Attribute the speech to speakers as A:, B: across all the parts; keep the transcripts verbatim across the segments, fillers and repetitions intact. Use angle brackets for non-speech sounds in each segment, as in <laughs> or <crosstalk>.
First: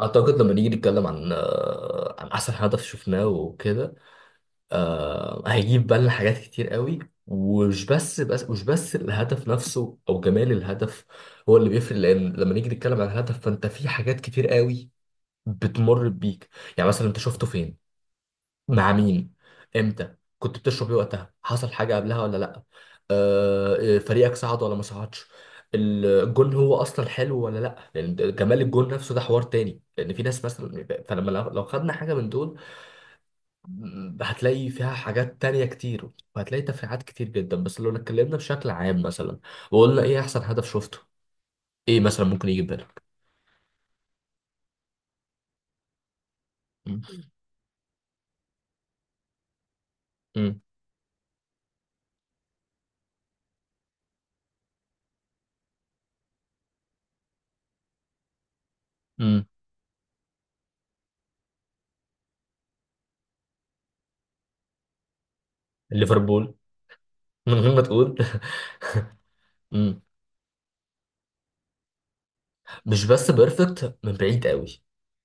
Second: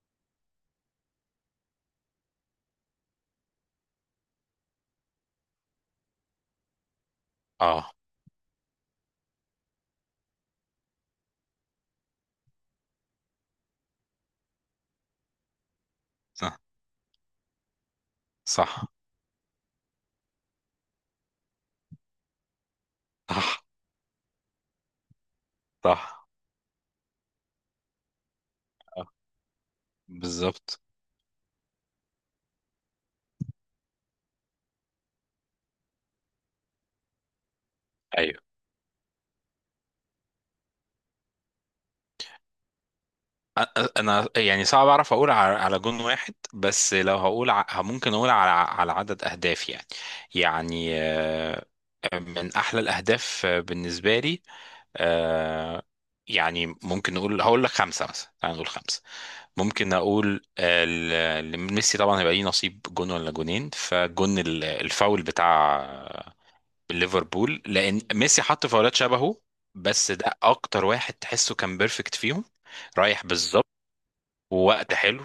A: اعتقد لما نيجي نتكلم عن آه، عن احسن هدف شفناه وكده. آه، هيجيب بالنا حاجات كتير قوي. ومش
B: اه،
A: بس بس مش بس الهدف نفسه او جمال الهدف هو اللي بيفرق، لان لما نيجي نتكلم عن الهدف، فانت في حاجات كتير قوي بتمر بيك.
B: صح،
A: يعني مثلا، انت شفته فين،
B: صح،
A: مع مين، امتى، كنت بتشرب ايه وقتها، حصل حاجه قبلها ولا لا،
B: صح،
A: آه، آه، فريقك صعد ولا ما صعدش.
B: صح،
A: الجون هو اصلا حلو ولا لا، لان جمال الجون
B: آه،
A: نفسه ده حوار تاني. لان في ناس
B: بالظبط،
A: مثلا، فلما لو لو خدنا حاجه من دول م- هتلاقي فيها حاجات تانية كتير، وهتلاقي تفريعات كتير جدا. بس لو اتكلمنا
B: ايوه.
A: بشكل عام مثلا، وقلنا ايه احسن هدف شفته، ايه مثلا ممكن يجي في بالك؟
B: أ- أ- انا يعني صعب اعرف اقول على على جون واحد، بس لو
A: م-
B: هقول ع- ممكن اقول على على عدد اهداف يعني.
A: م-
B: يعني آه، من احلى الاهداف آه، بالنسبه لي. آه، يعني ممكن نقول، هقول لك خمسه مثلا، تعال نقول خمسه.
A: م.
B: ممكن اقول آه، ل- لميسي طبعا هيبقى ليه نصيب جون ولا جونين. فجون ال- الفاول بتاع
A: ليفربول. من
B: ليفربول،
A: غير ما
B: لان
A: تقول
B: ميسي
A: <laughs>
B: حط فاولات شبهه،
A: م.
B: بس ده اكتر واحد تحسه كان بيرفكت فيهم.
A: مش
B: رايح
A: بس
B: بالظبط،
A: بيرفكت من بعيد قوي.
B: ووقت حلو،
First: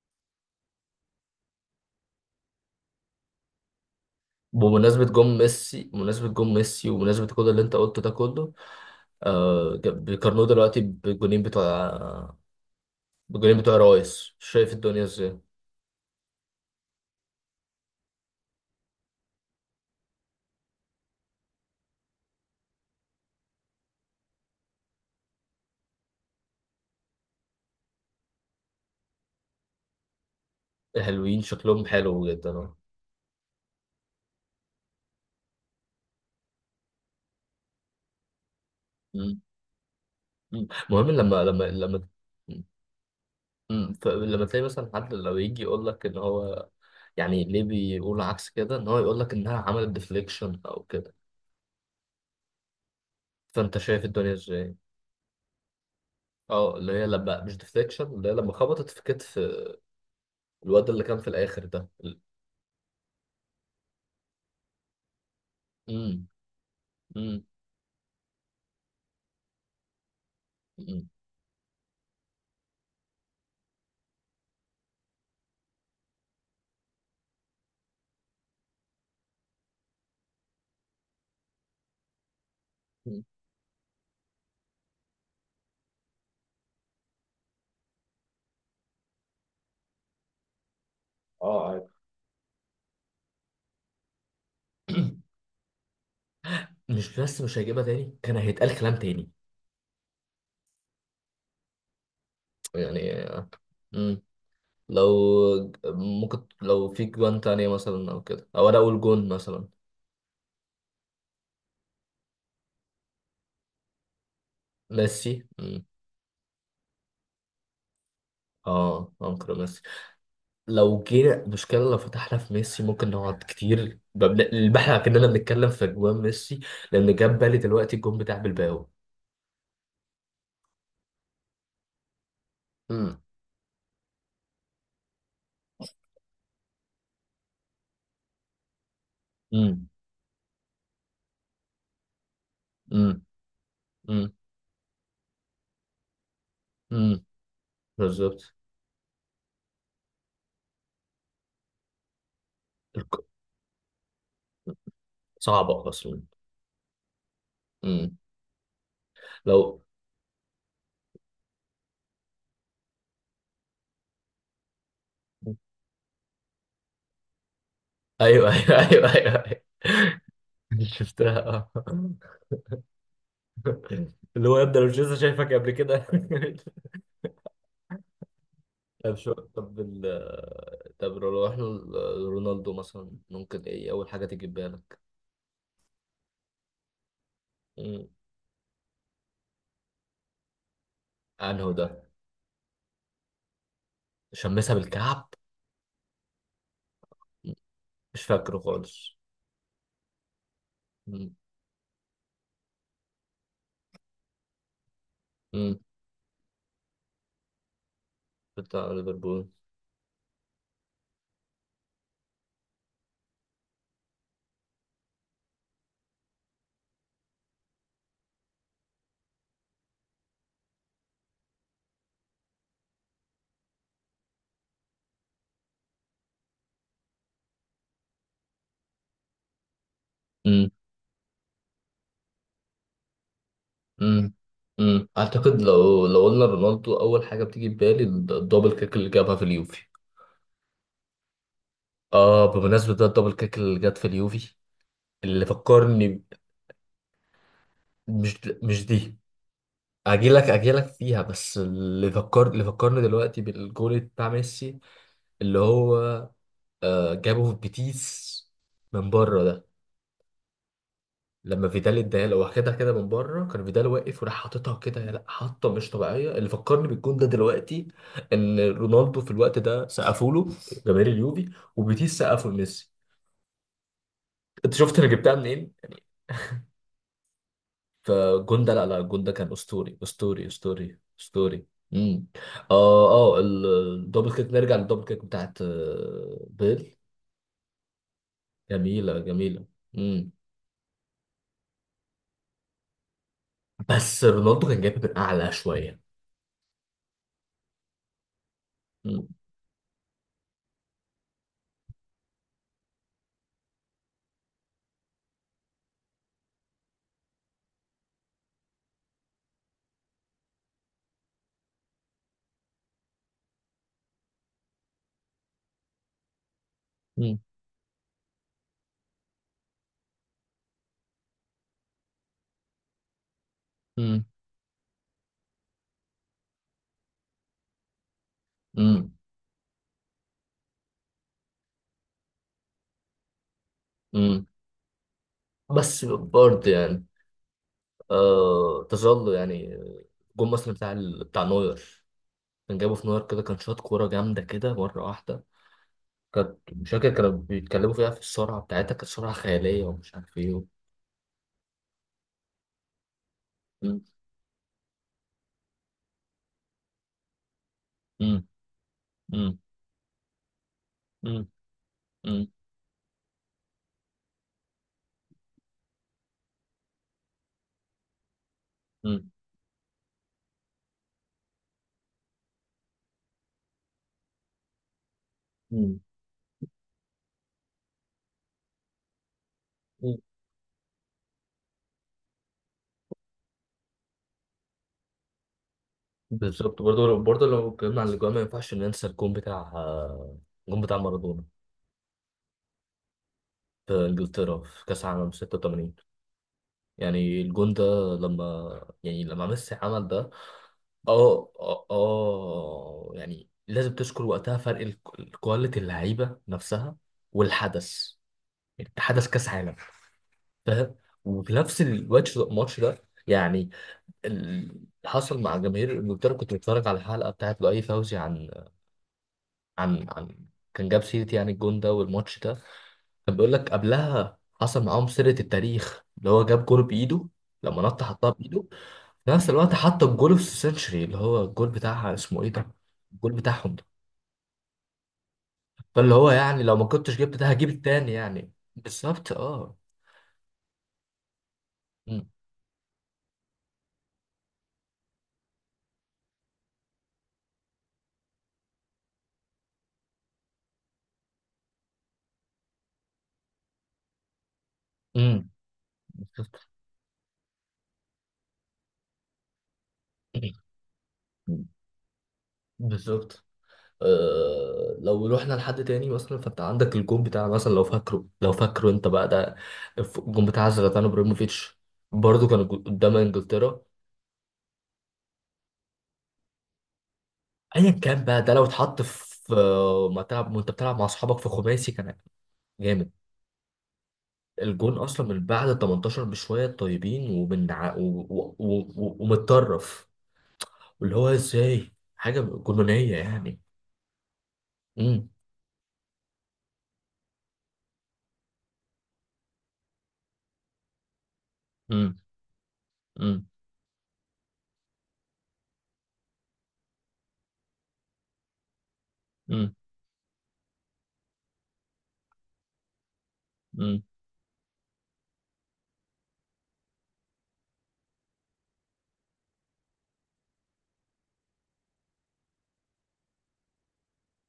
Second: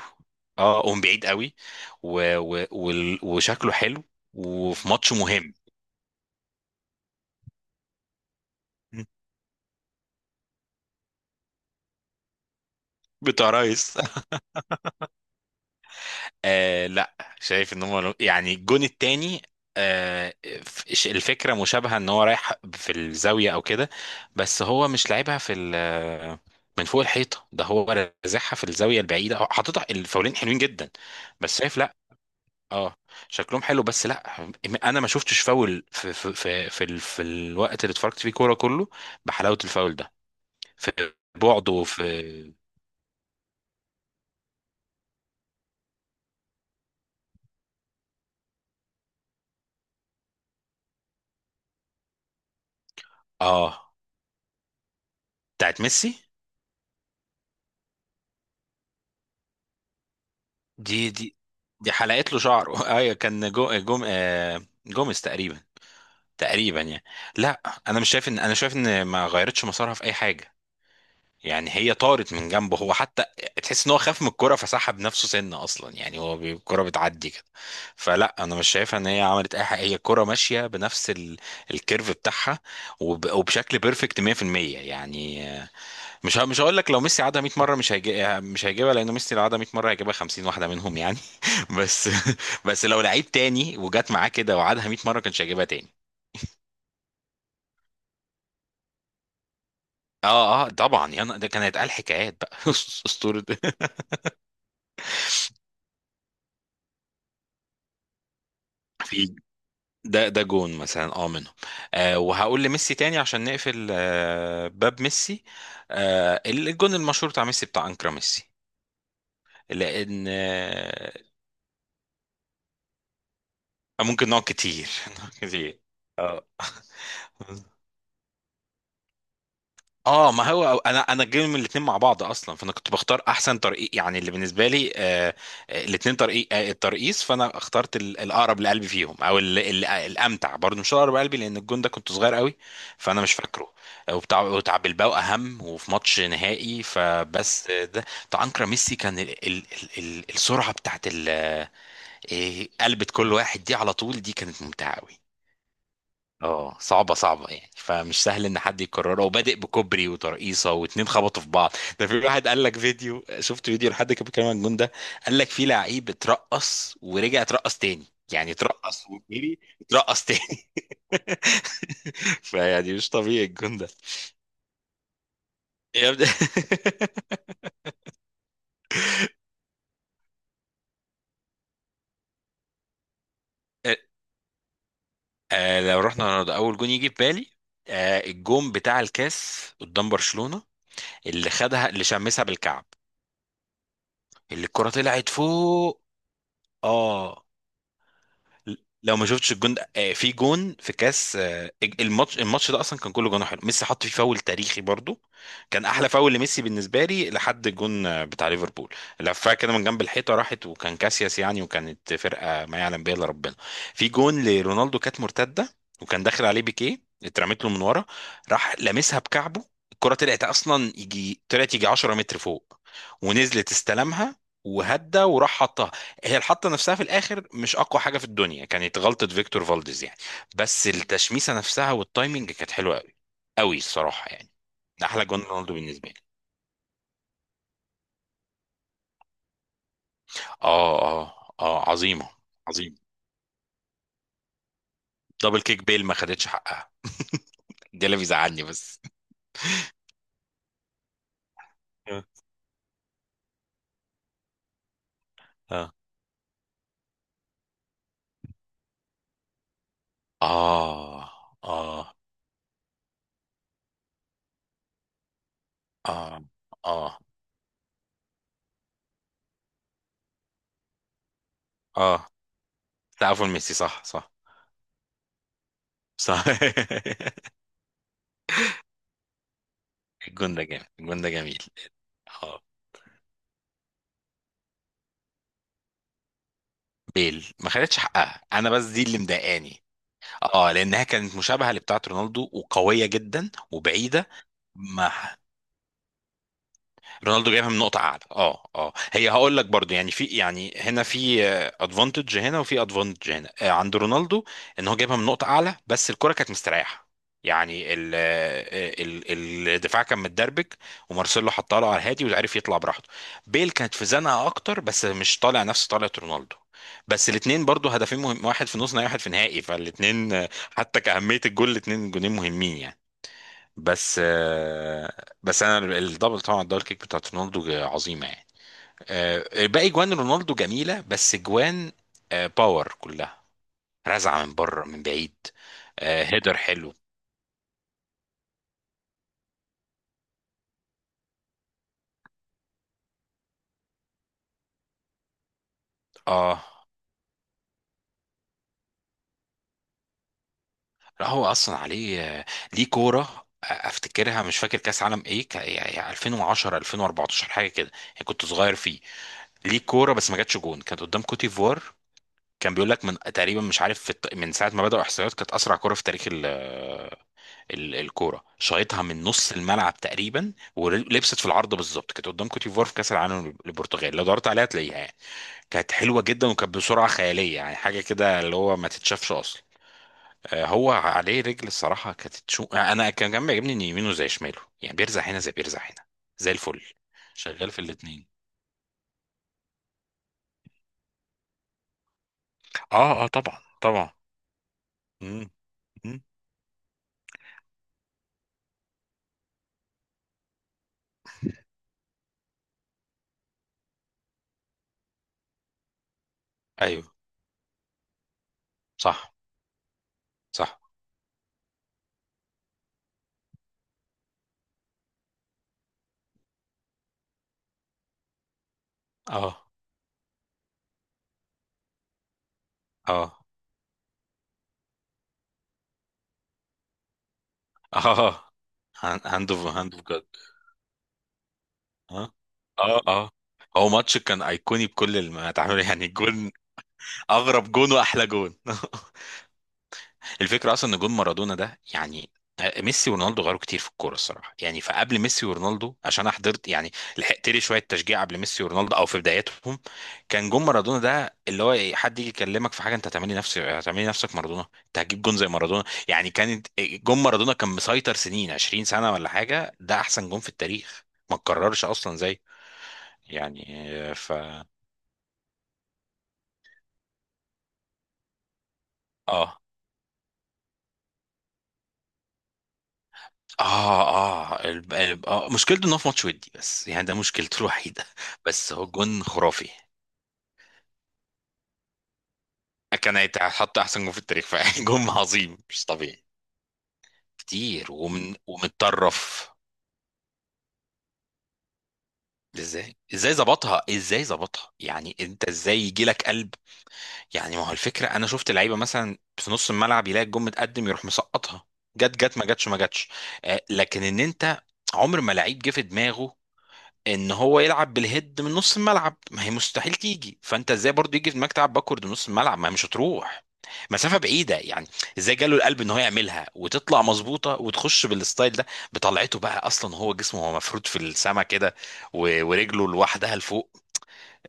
B: اه قوم بعيد قوي، و... و... وال- وشكله حلو، وفي
A: بمناسبة
B: ماتش
A: جون
B: مهم.
A: ميسي، بمناسبة جون ميسي ومناسبة كل اللي انت قلته ده كله،
B: <laughs>
A: آه ج- بيقارنوه دلوقتي بالجونين بتوع،
B: بتاع
A: بالجونين بتوع
B: رايس.
A: رايس. شايف الدنيا ازاي؟
B: آه لا، شايف ان هم يعني الجون التاني. آه، ف- الفكره مشابهه، ان هو رايح في الزاويه او كده، بس هو مش لعبها في ال- من فوق الحيطه. ده هو رازعها في الزاويه البعيده، هو حاططها، الفاولين حلوين جدا.
A: حلوين،
B: بس شايف
A: شكلهم
B: لا،
A: حلو جدا اه.
B: اه شكلهم حلو بس لا. انا ما شفتش فاول في في في في, ال- في الوقت اللي اتفرجت فيه كوره كله
A: مم.
B: بحلاوه الفاول ده.
A: مم. مهم
B: في،
A: لما لما
B: بعده في
A: لما مم. ف- لما تلاقي مثلا حد لو يجي يقول لك ان هو، يعني ليه بيقول عكس كده، ان هو يقول لك انها عملت ديفليكشن او كده. فانت
B: اه
A: شايف الدنيا ازاي؟
B: بتاعت ميسي.
A: اه، اللي هي لما مش ديفليكشن، اللي هي لما خبطت في كتف الواد اللي
B: دي
A: كان في
B: دي
A: الاخر ده.
B: دي حلقت له شعره. <laughs> ايوه كان جو جوم آه، جوميز تقريبا، تقريبا يعني.
A: مم.
B: لا، انا مش شايف ان انا شايف ان ما غيرتش مسارها في اي حاجه،
A: مم.
B: يعني هي طارت من جنبه هو حتى. تحس ان هو خاف من الكرة فسحب نفسه سنه اصلا، يعني هو بي- الكرة بتعدي كده. فلا انا مش شايفها ان هي عملت اي حاجه، هي الكرة ماشيه بنفس ال... الكيرف بتاعها
A: مم.
B: وب... وبشكل بيرفكت مية في المية. يعني آه، مش ه... مش هقول لك لو ميسي عادها مية مره مش هيجي... مش هيجيبها، لان ميسي لو عادها مية مره هيجيبها خمسين واحده منهم يعني.
A: اه عارف.
B: بس <laughs> بس لو لعيب تاني وجات معاه كده وعادها مية مره
A: <clears throat>
B: كانش هيجيبها تاني.
A: مش بس مش هيجيبها تاني، كان هيتقال كلام تاني
B: اه اه طبعا، يا نا- ده كان هيتقال حكايات بقى. <laughs>
A: يعني.
B: اسطوره.
A: مم. لو ممكن لو في جوان تانية مثلا او كده، او انا اقول جون
B: في
A: مثلا،
B: ده ده جون مثلا اه منهم. آه، وهقول لميسي تاني عشان نقفل آه باب
A: ميسي.
B: ميسي.
A: مم.
B: آه، الجون المشهور بتاع ميسي، بتاع انكرا ميسي.
A: اه انكر ميسي.
B: لان
A: لو
B: آه،
A: جينا مشكلة، لو فتحنا في ميسي ممكن نقعد كتير
B: ممكن
A: ببن-
B: نقعد كتير
A: البحر،
B: <laughs>
A: كأننا
B: نقعد
A: بنتكلم
B: كتير.
A: في جوان ميسي. لأن جاب بالي دلوقتي الجون بتاع بلباو.
B: اه ما هو انا انا جاي من الاثنين مع بعض اصلا، فانا كنت
A: مم.
B: بختار احسن طريق يعني اللي بالنسبه لي آه الاثنين طريق آه الترقيص. فانا اخترت ال- الاقرب لقلبي فيهم، او ال- ال-
A: مم.
B: الامتع برضه، مش اقرب لقلبي لان الجون ده كنت صغير قوي. فانا
A: مم.
B: مش فاكره. آه،
A: مم.
B: وبتاع، وبتاع بلباو اهم وفي ماتش نهائي.
A: مم.
B: فبس آه، ده بتاع
A: بالظبط.
B: انكر ميسي، كان ال ال ال ال- السرعه بتاعت ال- آه، قلبة
A: الك-
B: كل واحد دي على طول، دي كانت ممتعه قوي.
A: صعبة أصلا.
B: اه صعبة، صعبة يعني،
A: مم.
B: فمش سهل ان حد يكررها، وبادئ
A: لو
B: بكوبري وترقيصة واتنين خبطوا في بعض. ده في واحد قال لك، فيديو شفت فيديو لحد كان بيتكلم عن الجون ده، قال لك في لعيب اترقص ورجع اترقص تاني،
A: ايوه
B: يعني
A: ايوه
B: اترقص
A: ايوه ايوه،
B: وجري
A: أيوة.
B: اترقص تاني.
A: <laughs> شفتها
B: <laughs>
A: اه.
B: فيعني مش طبيعي الجون ده.
A: اللي هو يبدأ لو جيسا شايفك قبل كده.
B: يبدأ.
A: <laughs> طب شو طب ال طب لو احنا، رونالدو مثلا ممكن
B: <laughs>
A: ايه
B: آه،
A: اول حاجة تيجي في بالك؟
B: آه، لو رحنا رونالدو، اول جون يجي في بالي
A: مم.
B: آه، الجون بتاع الكاس قدام برشلونة، اللي
A: انهو
B: خدها
A: ده؟
B: اللي شمسها بالكعب، اللي
A: شمسها
B: الكرة
A: بالكعب؟
B: طلعت فوق. اه
A: مم. مش فاكره خالص.
B: لو ما شفتش الجون ده آه، في جون في
A: مم.
B: كاس آه، الماتش الماتش ده اصلا كان كله جون حلو، ميسي حط فيه فاول تاريخي برضو،
A: مم.
B: كان احلى فاول لميسي بالنسبه لي لحد الجون آه، بتاع ليفربول.
A: بتاع ليفربول.
B: لفها كده من جنب الحيطه، راحت، وكان كاسياس يعني، وكانت فرقه ما يعلم بها الا ربنا. في جون لرونالدو كانت مرتده، وكان داخل عليه بيكيه، اترمت له من ورا، راح لامسها بكعبه. الكره طلعت اصلا يجي، طلعت يجي عشرة متر فوق، ونزلت استلمها، وهدى وراح حطها. هي الحطة نفسها في الآخر مش أقوى حاجة في الدنيا، كانت غلطة فيكتور فالديز يعني،
A: مم.
B: بس التشميسة نفسها والتايمنج كانت حلوة أوي، أوي الصراحة
A: مم.
B: يعني. ده
A: مم.
B: أحلى جون
A: اعتقد
B: رونالدو
A: لو
B: بالنسبة لي.
A: لو قلنا رونالدو اول حاجة بتيجي في بالي، الدبل كيك اللي جابها في اليوفي.
B: آه آه، آه عظيمة،
A: اه، بمناسبة
B: عظيمة.
A: ده الدبل كيك اللي جت في اليوفي، اللي
B: دبل كيك بيل ما
A: فكرني،
B: خدتش حقها، ده اللي
A: مش د-
B: بيزعلني
A: مش
B: بس.
A: دي. اجيلك اجيلك فيها، بس اللي
B: آه.
A: فكر اللي فكرني دلوقتي بالجول بتاع ميسي، اللي
B: آه،
A: هو آه، جابه في بيتيس، من بره ده.
B: آه،
A: لما فيدال
B: آه،
A: اداها له، واخدها كده من بره، كان فيدال واقف وراح حاططها كده يا لا، حاطه مش طبيعيه.
B: آه،
A: اللي فكرني بالجول
B: آه،
A: ده دلوقتي ان رونالدو في الوقت ده سقفوا له جماهير اليوفي، وبيتيس
B: آه،
A: سقفوا لميسي.
B: تعرفوا ميسي، صح، صح،
A: انت شفت انا جبتها منين؟
B: صح. <laughs>
A: فجون ده، لا لا، جون ده كان اسطوري، اسطوري،
B: الجون ده جامد،
A: اسطوري،
B: الجون ده جميل.
A: اسطوري. امم.
B: آه
A: اه اه ال- الدبل كيك، نرجع للدبل كيك بتاعت آه، بيل.
B: بيل ما خدتش حقها أنا، بس دي اللي
A: جميله، جميله.
B: مضايقاني.
A: امم.
B: اه لانها كانت مشابهه لبتاعه رونالدو وقويه جدا
A: بس
B: وبعيده.
A: رونالدو كان جايبها
B: ما،
A: من اعلى شويه.
B: رونالدو جايبها من نقطة أعلى، اه اه،
A: امم.
B: هي هقول لك برضو، يعني في، يعني هنا في ادفانتج، هنا وفي ادفانتج هنا آه، عند رونالدو، ان هو جايبها من نقطة أعلى، بس الكرة كانت مستريحة. يعني ال آه، ال ال- الدفاع كان متدربك، ومارسيلو حطها له على الهادي وعرف يطلع براحته. بيل كانت في زنقة أكتر، بس مش طالع نفس طلعة رونالدو. بس
A: امم.
B: الاثنين برضو هدفين مهم، واحد في نص نهائي واحد في نهائي، فالاثنين حتى كأهمية الجول الاثنين جونين مهمين يعني. بس
A: امم.
B: آه، بس انا الدبل، طبعا الدبل كيك بتاعت رونالدو عظيمه يعني.
A: امم.
B: آه، باقي جوان رونالدو جميله، بس جوان آه، باور كلها، رزعه
A: أمم.
B: من بره من بعيد.
A: بس
B: آه، هيدر
A: برضه
B: حلو.
A: يعني، آه تظل يعني الجون مثلا بتاع ال- بتاع نوير، كان جابه في نوير كده، كان شاط كوره جامده كده مره واحده، كانت
B: اه
A: مش فاكر كانوا بيتكلموا فيها في السرعه بتاعتها، كانت سرعه خياليه ومش عارف ايه.
B: لا هو اصلا عليه آه، ليه كوره. آه، افتكرها، مش فاكر كاس عالم ايه، ك- يعني الفين وعشرة الفين واربعتاشر حاجه كده يعني،
A: مم.
B: كنت صغير فيه.
A: مم.
B: ليه كوره بس ما جاتش جون، كانت قدام كوت
A: مم.
B: ديفوار.
A: مم.
B: كان بيقول لك من تقريبا، مش عارف في الط- من ساعه ما بداوا احصائيات كانت اسرع كوره في تاريخ ال- الكوره، شايطها من
A: مم.
B: نص الملعب تقريبا ولبست في العارضه بالظبط، كانت قدام كوت ديفوار في كاس العالم للبرتغال، لو دورت عليها هتلاقيها يعني. كانت
A: مم.
B: حلوه جدا وكانت بسرعه خياليه، يعني حاجه كده اللي هو ما تتشافش اصلا.
A: مم.
B: آه، هو عليه رجل الصراحه، كانت تشو... آه، انا كان كان بيعجبني ان يمينه زي شماله يعني، بيرزع هنا زي بيرزع هنا، زي
A: بالظبط.
B: الفل
A: برضه لو برضه لو
B: شغال في
A: اتكلمنا عن
B: الاثنين.
A: الاجوان ما ينفعش ننسى الجون بتاع، آه، الجون بتاع مارادونا
B: اه اه طبعا،
A: في
B: طبعا.
A: انجلترا، في كاس العالم
B: مم.
A: ستة وثمانين.
B: مم.
A: يعني الجون ده، لما، يعني لما ميسي عمل ده، اه اه، آه، يعني لازم تذكر وقتها فرق الك- الكواليتي، اللعيبه نفسها
B: ايوه
A: والحدث. يعني حدث
B: صح
A: كاس عالم،
B: صح.
A: فاهم؟ وفي نفس الوقت الماتش ده يعني، اللي حصل مع جماهير انجلترا. كنت بتفرج على الحلقه بتاعت لؤي فوزي عن
B: اه
A: عن عن، كان جاب سيرة يعني الجون ده والماتش ده. كان
B: اه
A: بيقول لك قبلها حصل معاهم سيرة التاريخ، اللي هو جاب جول بايده، لما نط
B: اه.
A: حطها
B: <laughs>
A: بايده. في
B: هاند
A: نفس
B: اوف،
A: الوقت
B: هاند
A: حط
B: اوف.
A: الجول في السنشري، اللي هو الجول بتاعها
B: اه
A: اسمه ايه ده،
B: اه اه.
A: الجول بتاعهم ده.
B: هو ماتش كان ايقوني بكل المتعامل يعني،
A: فاللي هو
B: جون،
A: يعني لو ما كنتش جبت ده هجيب
B: اغرب جون
A: التاني
B: واحلى
A: يعني،
B: جون. <laughs>
A: بالظبط اه.
B: الفكره اصلا ان جون مارادونا ده
A: امم،
B: يعني، ميسي ورونالدو غيروا كتير في الكوره الصراحه يعني، فقبل ميسي ورونالدو عشان انا حضرت يعني، لحقت لي شويه تشجيع قبل ميسي ورونالدو او في بداياتهم. كان جون مارادونا ده اللي هو إيه، حد يجي يكلمك في حاجه انت هتعملي نفسك، هتعملي نفسك مارادونا، انت هتجيب جون زي
A: امم،
B: مارادونا يعني. كانت
A: بالظبط.
B: جون مارادونا كان مسيطر سنين، عشرين سنه ولا حاجه، ده احسن جون في التاريخ، ما
A: <clears throat> مم.
B: اتكررش اصلا زي.
A: بالظبط.
B: يعني، ف،
A: آه، لو روحنا لحد تاني مثلا، فانت عندك الجون بتاع مثلا، لو فاكره، لو فاكره انت بقى ده،
B: اه
A: الجون بتاع زلاتان ابراهيموفيتش. برضه كان جو- قدام انجلترا.
B: اه اه الب... الب... اه مشكلته ان هو في ماتش ودي بس، يعني ده مشكلته <laughs>
A: ايا
B: الوحيده،
A: كان بقى ده، لو
B: بس هو
A: اتحط
B: جون
A: في
B: خرافي،
A: آه، ما تلعب، وانت بتلعب مع اصحابك في خماسي، كان جامد.
B: كان هيتحط احسن جون في التاريخ فعلا. <laughs>
A: الجون
B: جون
A: اصلا من
B: عظيم
A: بعد ال
B: مش
A: تمنتاشر
B: طبيعي،
A: بشويه طيبين، ومن
B: كتير
A: ع- و-
B: ومن
A: و- و- و-
B: ومتطرف.
A: ومتطرف. واللي هو ازاي، حاجه
B: ازاي
A: جنونيه
B: ازاي
A: يعني.
B: ظبطها، ازاي ظبطها يعني،
A: امم.
B: انت ازاي يجي لك قلب. يعني ما هو الفكره، انا شفت لعيبه مثلا في نص الملعب يلاقي الجون متقدم يروح مسقطها، جت
A: امم.
B: جت ما جتش ما جتش. آه لكن ان انت، عمر ما لعيب جه في دماغه ان هو يلعب بالهيد من نص الملعب، ما هي
A: امم.
B: مستحيل تيجي. فانت ازاي برضو يجي في دماغك تلعب باكورد من نص الملعب، ما هي مش هتروح
A: امم.
B: مسافه بعيده يعني. ازاي جاله القلب ان هو يعملها وتطلع مظبوطه وتخش بالستايل ده. بطلعته بقى، اصلا هو جسمه هو مفروض في السما كده، و- ورجله لوحدها لفوق،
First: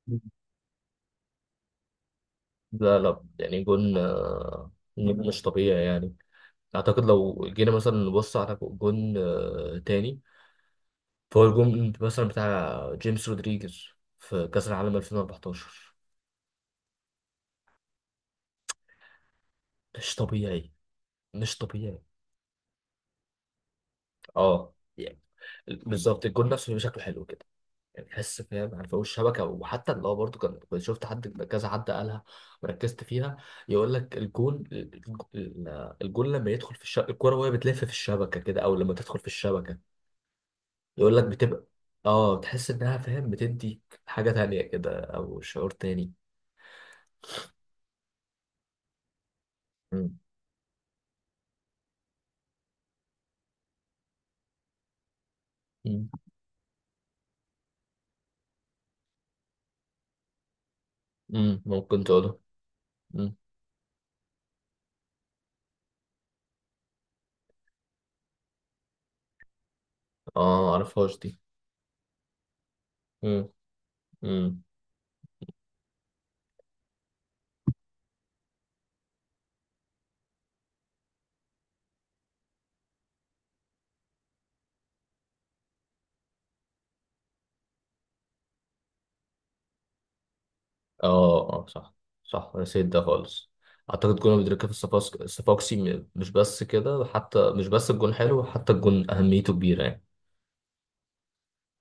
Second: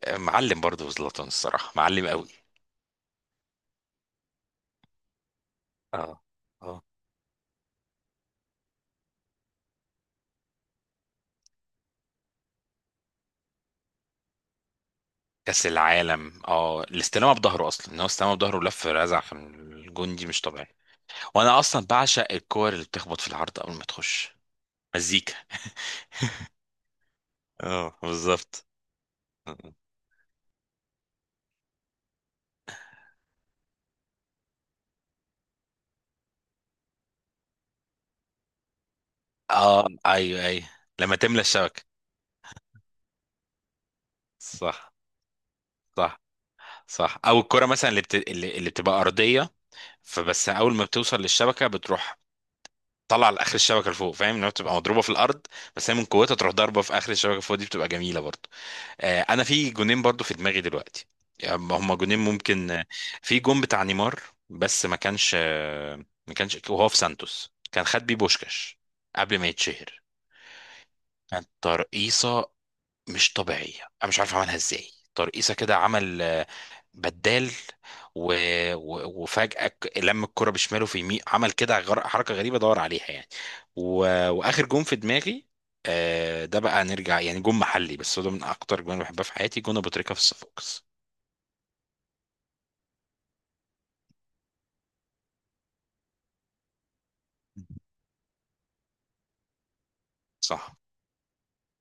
B: معلم برضو زلاتان الصراحه، معلم قوي.
A: لا لا يعني جون، آه، جون مش طبيعي يعني.
B: اه اه.
A: اعتقد لو جينا مثلا نبص على جون آه، تاني. فهو الجون مثلا بتاع جيمس رودريجيز في كأس العالم
B: كاس
A: ألفين واربعتاشر.
B: العالم، اه الاستلامه بظهره، اصلا ان هو استلامه بظهره ولف رزع في
A: مش
B: الجون، دي مش
A: طبيعي،
B: طبيعي.
A: مش
B: وانا اصلا
A: طبيعي.
B: بعشق الكور اللي بتخبط في العرض قبل ما تخش،
A: اه يعني،
B: مزيكا.
A: بالظبط، الجون نفسه بيبقى شكله حلو كده
B: اه
A: يعني. تحس،
B: بالظبط.
A: فاهم، عارف، فوق الشبكه. وحتى اللي هو برضه، كان كنت شفت حد، كذا حد قالها وركزت فيها. يقول لك الجون الجون لما يدخل في الشبكه، الكوره وهي بتلف في الشبكه كده، او لما تدخل في
B: اه
A: الشبكه
B: ايوه، ايوه.
A: يقول
B: لما
A: لك
B: تملى
A: بتبقى،
B: الشبكه.
A: اه، تحس انها، فاهم، بتدي حاجة تانية
B: صح،
A: كده، او شعور تاني.
B: صح، صح. او الكره مثلا اللي بت... اللي اللي بتبقى ارضيه،
A: مم.
B: فبس اول ما بتوصل للشبكه بتروح طالعه لاخر الشبكه لفوق. فاهم انها بتبقى مضروبه في الارض، بس هي من
A: مم.
B: قوتها تروح ضاربه في اخر الشبكه فوق، دي بتبقى جميله برضو. آه انا في جونين برضو في دماغي دلوقتي، يعني
A: مم.
B: هما
A: ممكن
B: جونين
A: تقوله.
B: ممكن.
A: مم.
B: في جون بتاع نيمار، بس ما كانش آه، ما كانش، وهو في سانتوس كان خد بيه بوشكاش، قبل ما يتشهر.
A: اه معرفهاش دي.
B: كانت ترقيصه مش
A: مم.
B: طبيعية، أنا مش عارف عملها
A: مم.
B: إزاي، ترقيصة كده، عمل آه، بدال، و... و... وفجأة ك- لم الكرة بشماله في يمين، عمل كده غر... حركة غريبة دور عليها يعني. و... وآخر جون في دماغي آه، ده بقى نرجع يعني جون محلي، بس هو ده من أكتر جون بحبها في حياتي، جون أبو تريكة في الصفاقس.
A: اه اه صح، صح نسيت ده خالص. اعتقد كنا بندركها في الصفاقس- الصفاقسي، م- مش بس كده، حتى مش بس الجون حلو، حتى الجون اهميته كبيرة يعني.
B: صح.